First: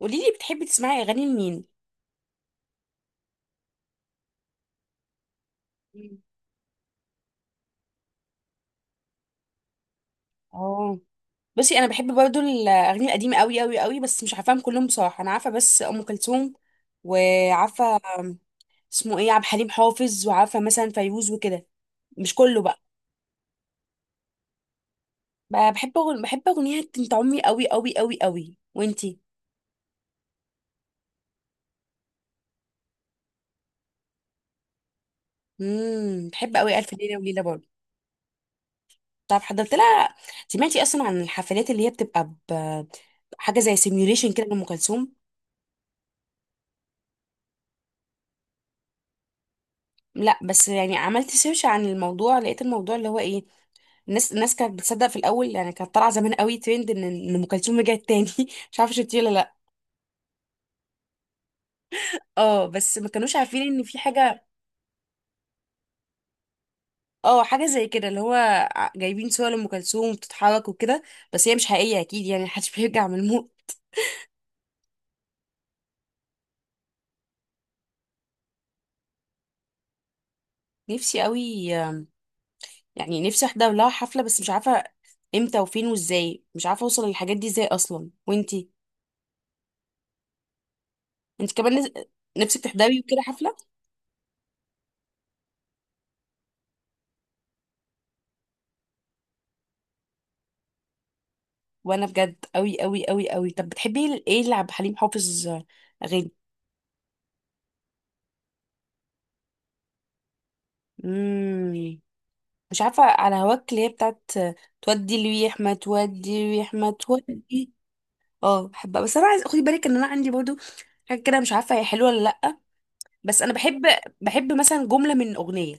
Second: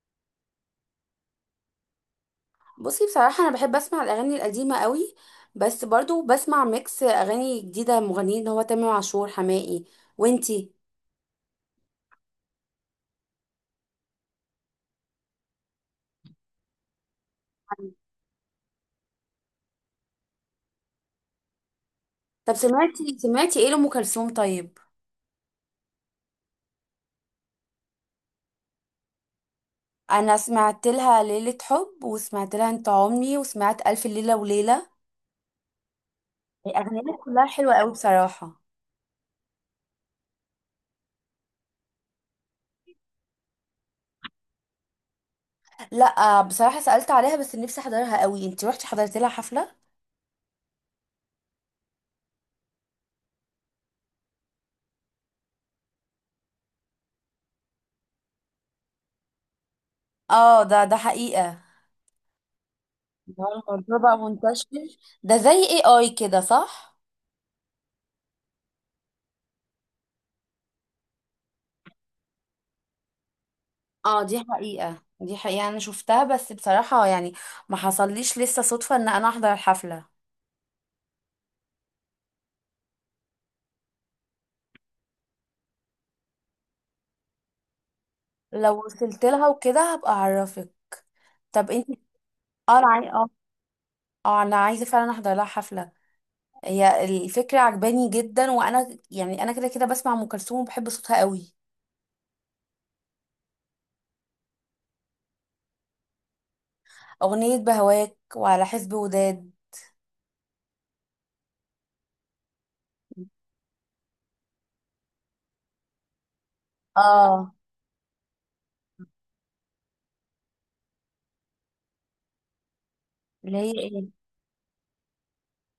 قولي لي بتحبي تسمعي اغاني لمين؟ بصي، بصراحة أنا بحب أسمع الأغاني القديمة قوي. بس مم. برضو بسمع ميكس أغاني جديدة مغنيين، اللي هو تامر عاشور، حماقي. وانتي؟ اه، بصي انا بحب برضو الاغاني القديمه قوي قوي قوي، بس مش عارفاهم كلهم بصراحه. انا عارفه بس ام كلثوم وعارفه اسمه ايه عبد الحليم حافظ، وعارفه مثلا فيروز وكده. مش طب كله بقى. سمعتي ايه لأم كلثوم طيب؟ بحب بحب اغنيه انت عمي قوي قوي قوي قوي. وانتي؟ أنا سمعت لها ليلة حب، وسمعت لها انت عمري، وسمعت ألف ليلة وليلة. بحب قوي الف أغانيها ليله وليله كلها برضو. حلوة قوي بصراحة. طب حضرت لها؟ سمعتي اصلا عن الحفلات اللي هي بتبقى حاجه زي سيميوليشن كده لام كلثوم؟ لا. آه، بصراحة سألت عليها بس نفسي أحضرها قوي. انتي روحتي حضرت لها حفلة؟ لا، بس يعني عملت سيرش عن الموضوع، لقيت الموضوع اللي هو ايه، الناس كانت بتصدق في الاول. يعني كانت طالعه زمان قوي ترند ان ام كلثوم رجعت تاني. مش عارفه شفتيه ولا لا. اه، ده حقيقة. اه، بس ما كانوش ده عارفين ان في الموضوع بقى حاجه. منتشر. ده زي اي كده، صح؟ اه، حاجه زي كده اللي هو جايبين صور لام كلثوم بتتحرك وكده، بس هي مش حقيقيه اكيد يعني. محدش بيرجع من الموت. اه دي حقيقة، دي حقيقة، انا شفتها بس بصراحة يعني ما حصليش لسه صدفة ان انا احضر الحفلة. نفسي قوي. يعني نفسي احضر لها حفله، بس مش عارفه امتى وفين وازاي. مش عارفه اوصل للحاجات دي ازاي اصلا. وانتي؟ لو وصلت لها وكده هبقى اعرفك. انت طب كمان انت؟ نفسك اه انا تحضري عاي- وكده اه حفله؟ اه انا عايزة فعلا احضر لها حفلة. هي الفكرة عجباني جدا، وانا يعني انا كده كده بسمع ام كلثوم وبحب صوتها قوي. وانا بجد قوي قوي قوي قوي. طب بتحبي ايه اللي عبد الحليم حافظ اغاني؟ اغنية بهواك، وعلى حسب وداد. امم مش عارفه على هواك اللي هي بتاعت تودي الريح ما تودي الريح ما اه، تودي. اه، بحبها. بس انا عايز خدي بالك ان انا عندي برضو حاجه كده، مش عارفه هي حلوه ولا لا، بس انا اللي هي بحب. ايه؟ بحب مثلا جمله من اغنيه.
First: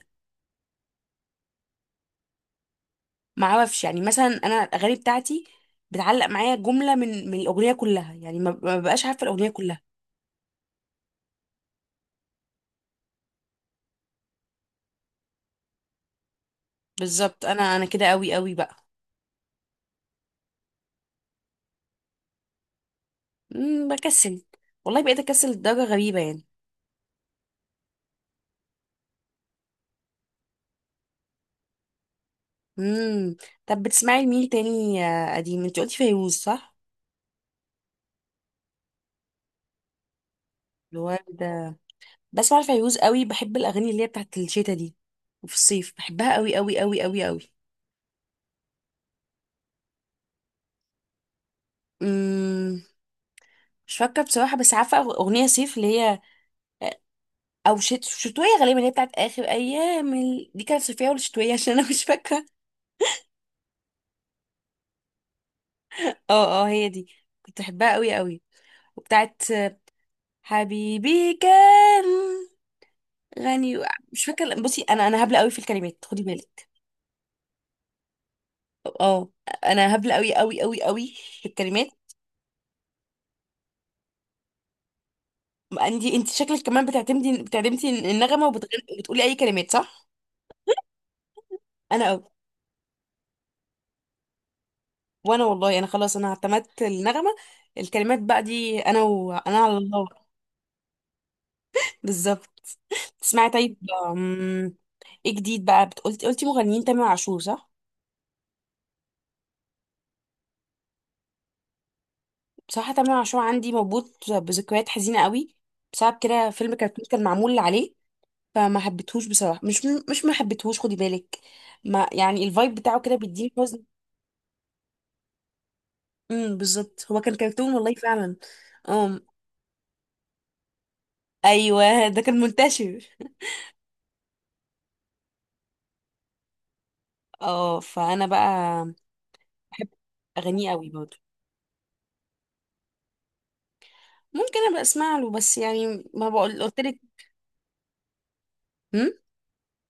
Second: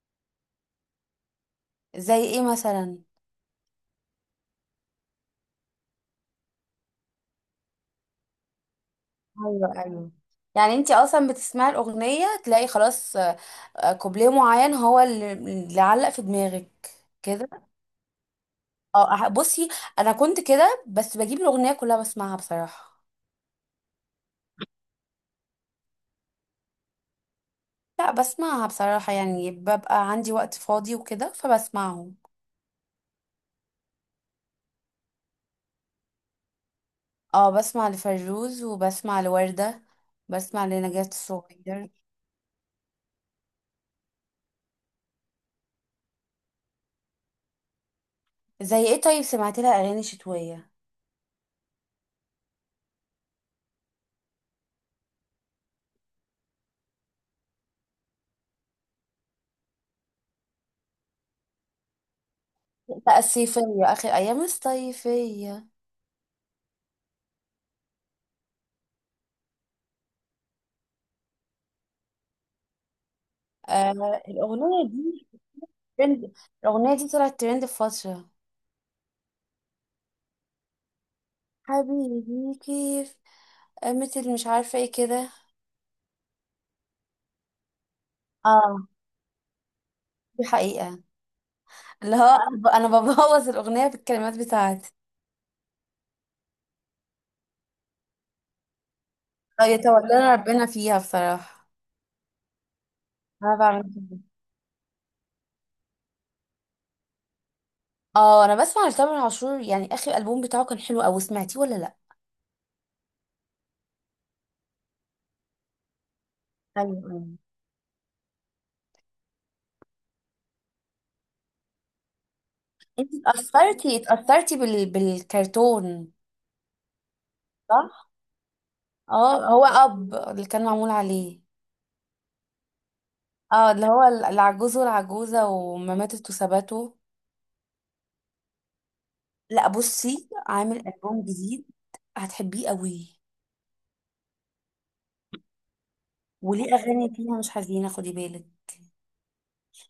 زي ايه مثلا؟ ما اعرفش يعني، مثلا انا الاغاني بتاعتي بتعلق معايا جمله من الاغنيه كلها. يعني ما ببقاش عارفه الاغنيه كلها. ايوه ايوه، يعني انت اصلا بتسمعي الاغنية تلاقي خلاص آه، كوبليه معين هو اللي علق في دماغك بالظبط، كده. انا كده قوي قوي بقى. بصي، انا كنت كده بس بجيب الاغنيه كلها بسمعها بصراحه. بكسل والله، بقيت اكسل لدرجة غريبة يعني. لا بسمعها بصراحه، يعني ببقى عندي وقت فاضي وكده فبسمعهم. امم. طب بتسمعي لمين تاني يا قديم؟ انت قلتي فيروز صح؟ اه بسمع لفيروز، وبسمع لوردة، بسمع لنجاة الواد ده الصغير. بسمع فيروز قوي. بحب الاغاني اللي هي بتاعت الشتا دي، وفي الصيف بحبها قوي قوي قوي قوي قوي. زي ايه طيب؟ سمعت لها اغاني شتويه؟ امم مش فاكرة بصراحة، بس عارفة أغنية صيف اللي هي أو شتوية غالبا، اللي هي بتاعت آخر أيام دي كانت صيفية ولا شتوية؟ عشان أنا مش فاكرة. لا الصيفيه، اخر ايام الصيفيه. اه اه، هي دي. كنت بحبها قوي قوي. وبتاعت حبيبي كان غني آه مش فاكره. بصي، الاغنيه انا دي هبله قوي في الكلمات، خدي ترند، بالك. الاغنيه دي طلعت ترند في فتره. اه، انا هبله قوي قوي قوي قوي في الكلمات. حبيبي كيف قامت، اللي مش عارفة ايه كده. عندي انت شكلك كمان بتعتمدي النغمه وبتغني اه وبتقولي اي كلمات صح؟ دي حقيقة. انا اللي هو قوي. أنا ببوظ الأغنية بالكلمات بتاعتي. وانا والله انا خلاص، انا اعتمدت النغمه، الكلمات بقى دي انا وانا اه على الله. يتولى ربنا فيها بصراحة. بالظبط. تسمعي انا طيب؟ بعمل كده. أم، ايه جديد بقى قلتي قلتي مغنيين تامر عاشور صح؟ اه انا بسمع لتامر عاشور، يعني اخر ألبوم بتاعه كان حلو اوي. سمعتيه ولا لا؟ بصراحه تامر عاشور عندي مربوط بذكريات حزينه قوي، بسبب كده فيلم كرتون ايوه كان ايوه. معمول عليه، فما حبيتهوش بصراحه. مش مش ما حبيتهوش خدي بالك، ما يعني الفايب بتاعه انت كده بيديني حزن. اتأثرتي بالكرتون؟ بالظبط، هو كان كرتون والله صح. فعلا. امم. اه هو اب اللي كان معمول عليه. ايوه، ده كان منتشر. اه اللي هو العجوز والعجوزة، وما ماتت وثباتوا. اه، فانا بقى لا بحب بصي، اغانيه عامل قوي برضه. ألبوم جديد. هتحبيه قوي. ممكن ابقى اسمع له، بس يعني ما بقول، وليه قلت لك. اغاني فيها مش حزينه خدي بالك،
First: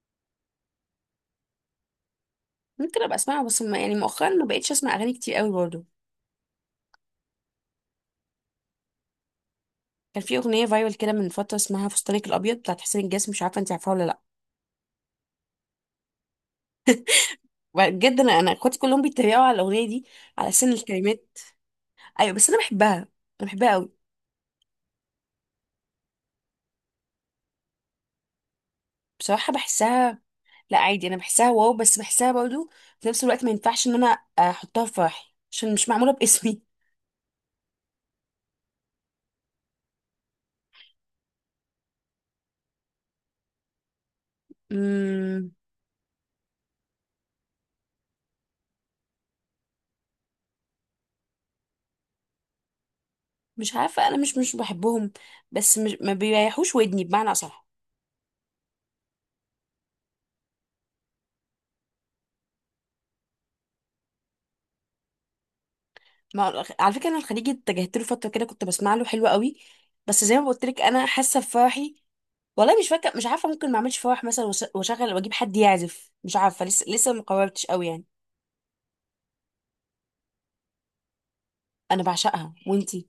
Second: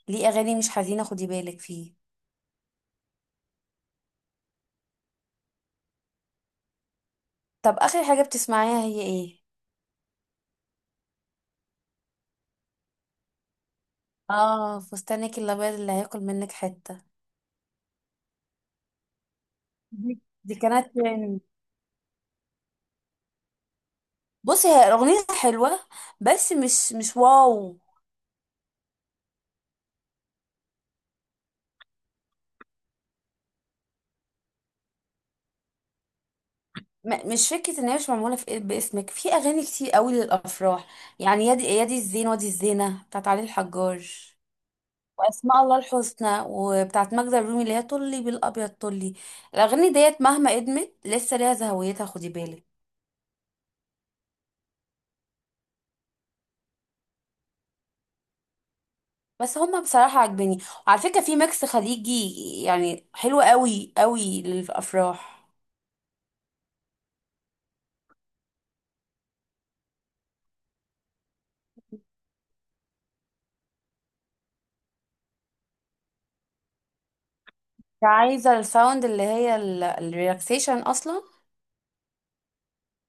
ليه اغاني مش حزينه خدي بالك فيه. ممكن ابقى اسمعه، بس ما يعني مؤخرا ما بقتش اسمع اغاني كتير قوي برضه. طب اخر حاجه بتسمعيها هي ايه؟ كان في اغنيه فايرال كده من فتره، اسمها فستانك الابيض بتاعت حسين الجسمي. مش عارفه انت عارفاها ولا لا. اه فستانك الابيض، اللي هياكل منك حته. بجد انا، انا اخواتي كلهم بيتريقوا على الاغنيه دي دي على دي سن كانت الكلمات. ترند. ايوه، بس انا بحبها. انا بحبها قوي. بصي هي اغنيه حلوه، بس مش واو. بصراحه بحسها، لا عادي، انا بحسها واو، بس بحسها برضو في نفس الوقت. ما ينفعش ان انا احطها في فرحي عشان مش معموله باسمي. مش فكره ان هي مش معموله في إيه، باسمك في اغاني كتير قوي للافراح. يعني يادي يادي الزين وادي الزينه بتاعت علي الحجار، امم، واسماء الله الحسنى وبتاعت ماجدة الرومي اللي هي طلي بالابيض طلي. الاغاني ديت مهما قدمت لسه ليها زهويتها خدي بالك. مش عارفه، انا مش مش بحبهم. بس مش ما بيريحوش ودني بمعنى اصح. بس هما بصراحة عاجبني. وعلى فكرة، في ميكس خليجي يعني حلو قوي قوي للأفراح. ما على فكره، انا الخليجي اتجهت له فتره كده، كنت بسمع له حلو قوي. بس زي ما قلت لك، انا حاسه بفرحي والله، مش فاكره. مش عارفه، ممكن ما اعملش فرح مثلا واشغل واجيب حد يعزف، مش عارفه. لسه ما قررتش قوي يعني. عايزة الساوند اللي هي الريلاكسيشن أصلا. انا بعشقها. وانتي؟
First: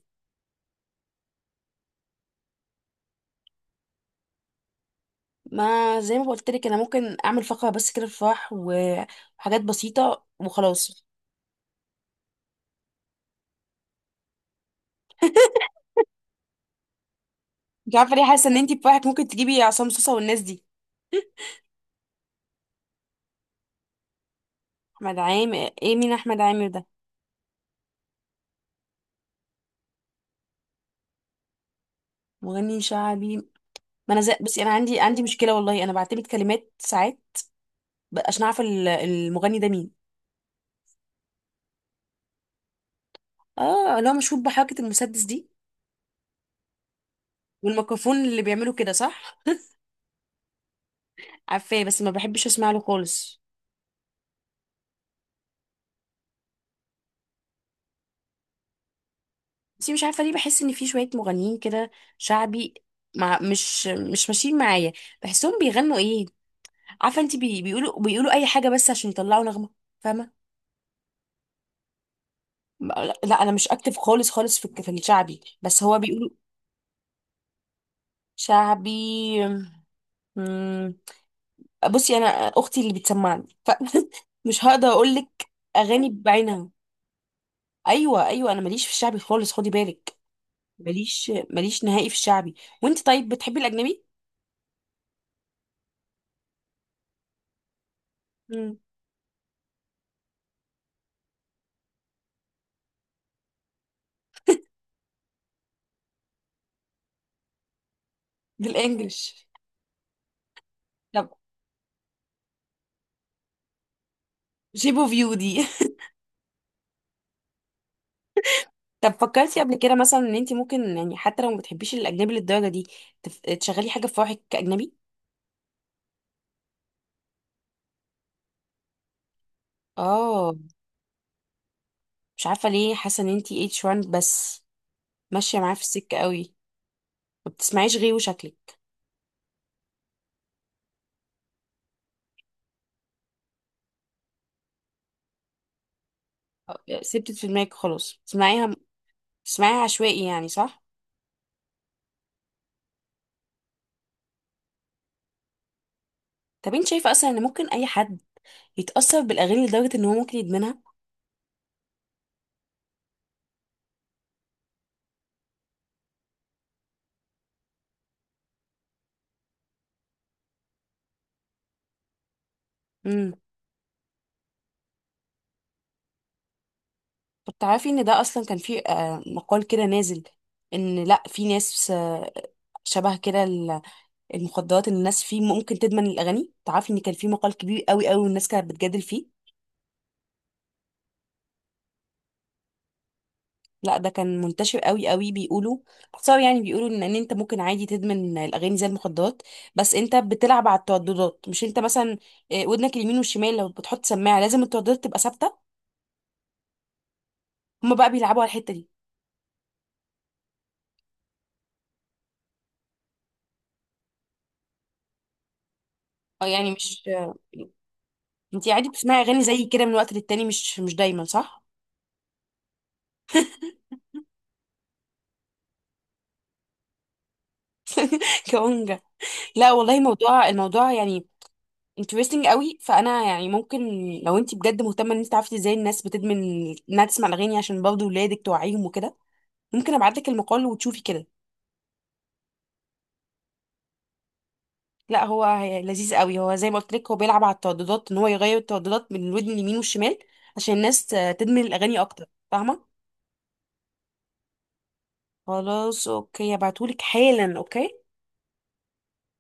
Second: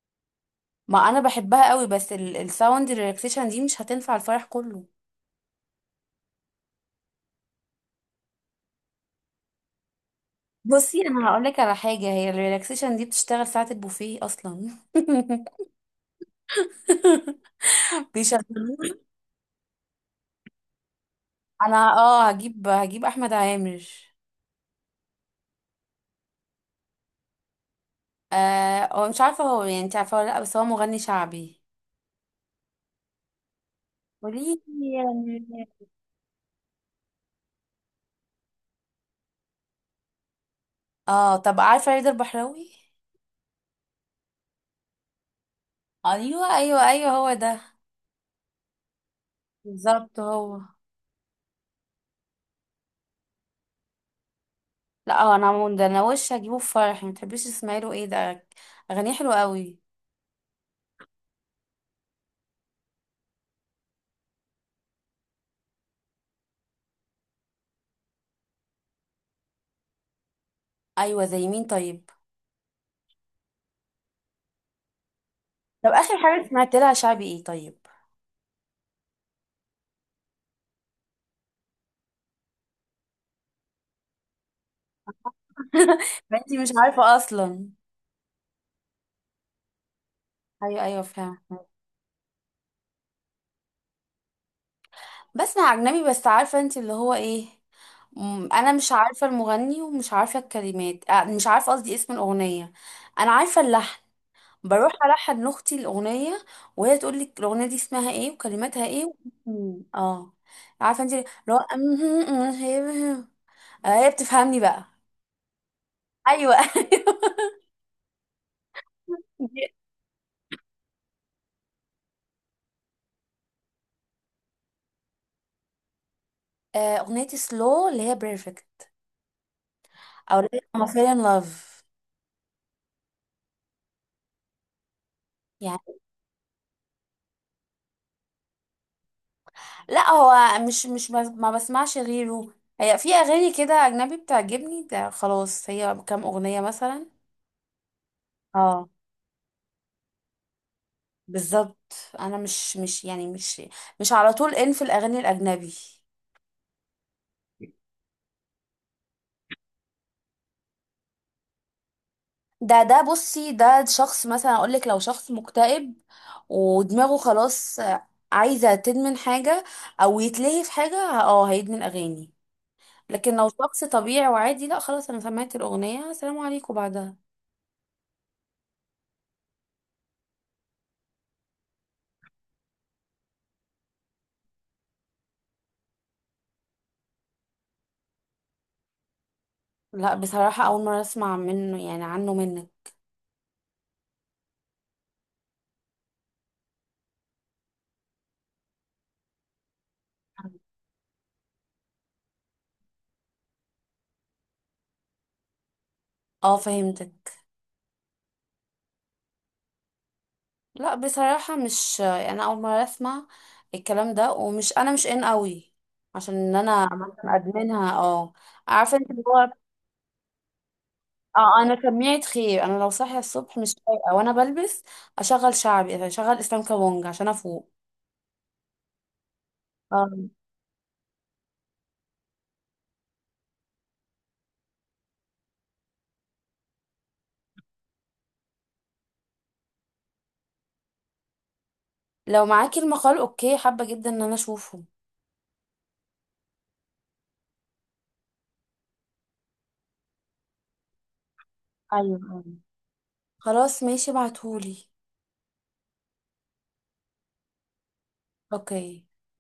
ما أنا بحبها قوي، بس الساوند الريلاكسيشن دي مش هتنفع الفرح كله. ما زي ما قلت لك، انا ممكن اعمل فقره بس كده بفرح وحاجات بسيطه بصي وخلاص. أنا هقولك على حاجة، هي الريلاكسيشن دي بتشتغل ساعة البوفيه أصلا مش عارفه ليه حاسه ان انتي بيشغلوه. بفرحك ممكن تجيبي عصام صوصه والناس دي. أنا اه هجيب أحمد عامر. احمد عامر؟ ايه مين احمد عامر ده؟ آه هو مش عارفة هو، يعني انت عارفة ولا لأ، بس هو مغني شعبي. مغني شعبي. ما انا زي... بس قوليلي انا عندي عندي يعني. مشكله والله، انا بعتمد كلمات ساعات عشان اعرف المغني ده مين. اه، طب عارفة رضا البحراوي؟ اه اللي هو مشهور بحركه المسدس دي ايوه ايوه ايوه، هو ده. والميكروفون اللي بيعملوا كده صح؟ بالظبط هو. عارفاه بس ما بحبش اسمع له خالص. لا اه انا عمون ده انا وش هجيبه في فرحي. ما تحبيش تسمعي له؟ ايه ده، اغانيه حلوه قوي. بس مش عارفه ليه بحس ان في شويه مغنيين كده شعبي مع مش مش ماشيين معايا. بحسهم بيغنوا ايه؟ عارفه انت، بي بيقولوا اي حاجه بس عشان يطلعوا نغمه، فاهمه؟ ايوه زي مين طيب؟ لا انا مش اكتف خالص خالص في في الشعبي، بس طب هو اخر بيقولوا حاجه سمعت لها شعبي ايه طيب؟ شعبي. مم، بصي انا اختي اللي بتسمعني، فمش هقدر اقول لك اغاني ما انتي مش بعينها. عارفه اصلا. ايوه ايوه، انا ماليش في الشعبي خالص خدي بالك. ايوه ايوه ماليش فاهمة. ماليش نهائي في الشعبي. وانت طيب، بتحبي الاجنبي؟ بسمع اجنبي، بس عارفه انتي اللي هو ايه، مم، انا امم مش عارفه المغني ومش عارفه الكلمات آه، مش عارفه قصدي اسم الاغنيه. انا عارفه اللحن، بروح ألحن لأختي الأغنية، وهي تقول لي الأغنية دي اسمها ايه وكلماتها ايه بالانجلش، مم. اه. عارفة انت، لو هي بتفهمني بقى. شيبو فيو دي. أيوة. طب فكرتي دي- قبل كده مثلا ان انت ممكن يعني، حتى لو ما بتحبيش الاجنبي للدرجه دي، تشغلي حاجه في فرحك كاجنبي؟ آه، أغنية سلو اللي هي بيرفكت. أو اللي اه، هي I'm fell in love مش عارفه ليه حاسه ان انت اتش 1 بس ماشيه معاه في يعني. السكه قوي. ما بتسمعيش غيره شكلك. لا هو مش ما بسمعش غيره. هي في أغاني كده أجنبي بتعجبني، ده خلاص هي كام أغنية مثلا. سبتت في دماغك خلاص، تسمعيها. اه. تسمعيها عشوائي يعني صح؟ بالظبط. أنا مش يعني مش على طول إن في الأغاني الأجنبي. طب انت شايفه اصلا ان ممكن اي حد يتاثر بالاغاني لدرجه ان هو ممكن يدمنها؟ ده بصي، ده شخص مثلا اقول لك، لو شخص مكتئب ودماغه خلاص، عايزة تدمن حاجة او يتلهي في حاجة، اه هيدمن اغاني. امم. لكن لو شخص طبيعي وعادي لا خلاص، انا سمعت الاغنية السلام عليكم بعدها. طب تعرفي ان ده اصلا كان في مقال كده نازل، ان لا في ناس شبه كده المخدرات، ان الناس فيه ممكن تدمن الاغاني؟ تعرفي ان كان في مقال كبير قوي قوي والناس كانت بتجادل فيه؟ لا بصراحة اول مرة اسمع منه، يعني عنه منك. لا ده كان منتشر قوي قوي. بيقولوا باختصار يعني، بيقولوا ان انت ممكن عادي تدمن الاغاني زي المخدرات، بس انت بتلعب على الترددات. مش انت مثلا ودنك اليمين والشمال، لو بتحط سماعه لازم الترددات تبقى ثابته؟ اه فهمتك. هما بقى بيلعبوا على الحته دي. لا بصراحة مش انا اول مرة اسمع الكلام ده، ومش انا مش ان قوي عشان اه، ان يعني انا مش مثلا ادمنها اه. انت عادي عارفه انت بتسمعي اللي اغاني هو، زي كده من وقت للتاني، مش مش دايما اه صح؟ انا سميت خير، انا لو صاحيه الصبح مش فايقه وانا بلبس اشغل شعبي، يعني اشغل اسلام كابونج عشان افوق. كونجا. لا والله، اه، الموضوع يعني انترستنج قوي، فانا يعني ممكن، لو انت بجد مهتمه ان انت تعرفي ازاي الناس بتدمن انها تسمع الاغاني، عشان برضه ولادك توعيهم وكده، ممكن ابعت لك المقال وتشوفي كده. لو معاكي المقال اوكي، حابه جدا ان انا اشوفه. لا هو لذيذ قوي. هو زي ما قلت لك، هو بيلعب على الترددات، ان هو يغير الترددات من الودن اليمين والشمال، عشان الناس تدمن الاغاني ايوه اكتر، ايوه فاهمه؟ خلاص ماشي، ابعتهولي. خلاص اوكي، ابعتهولك حالا. اوكي. اوكي.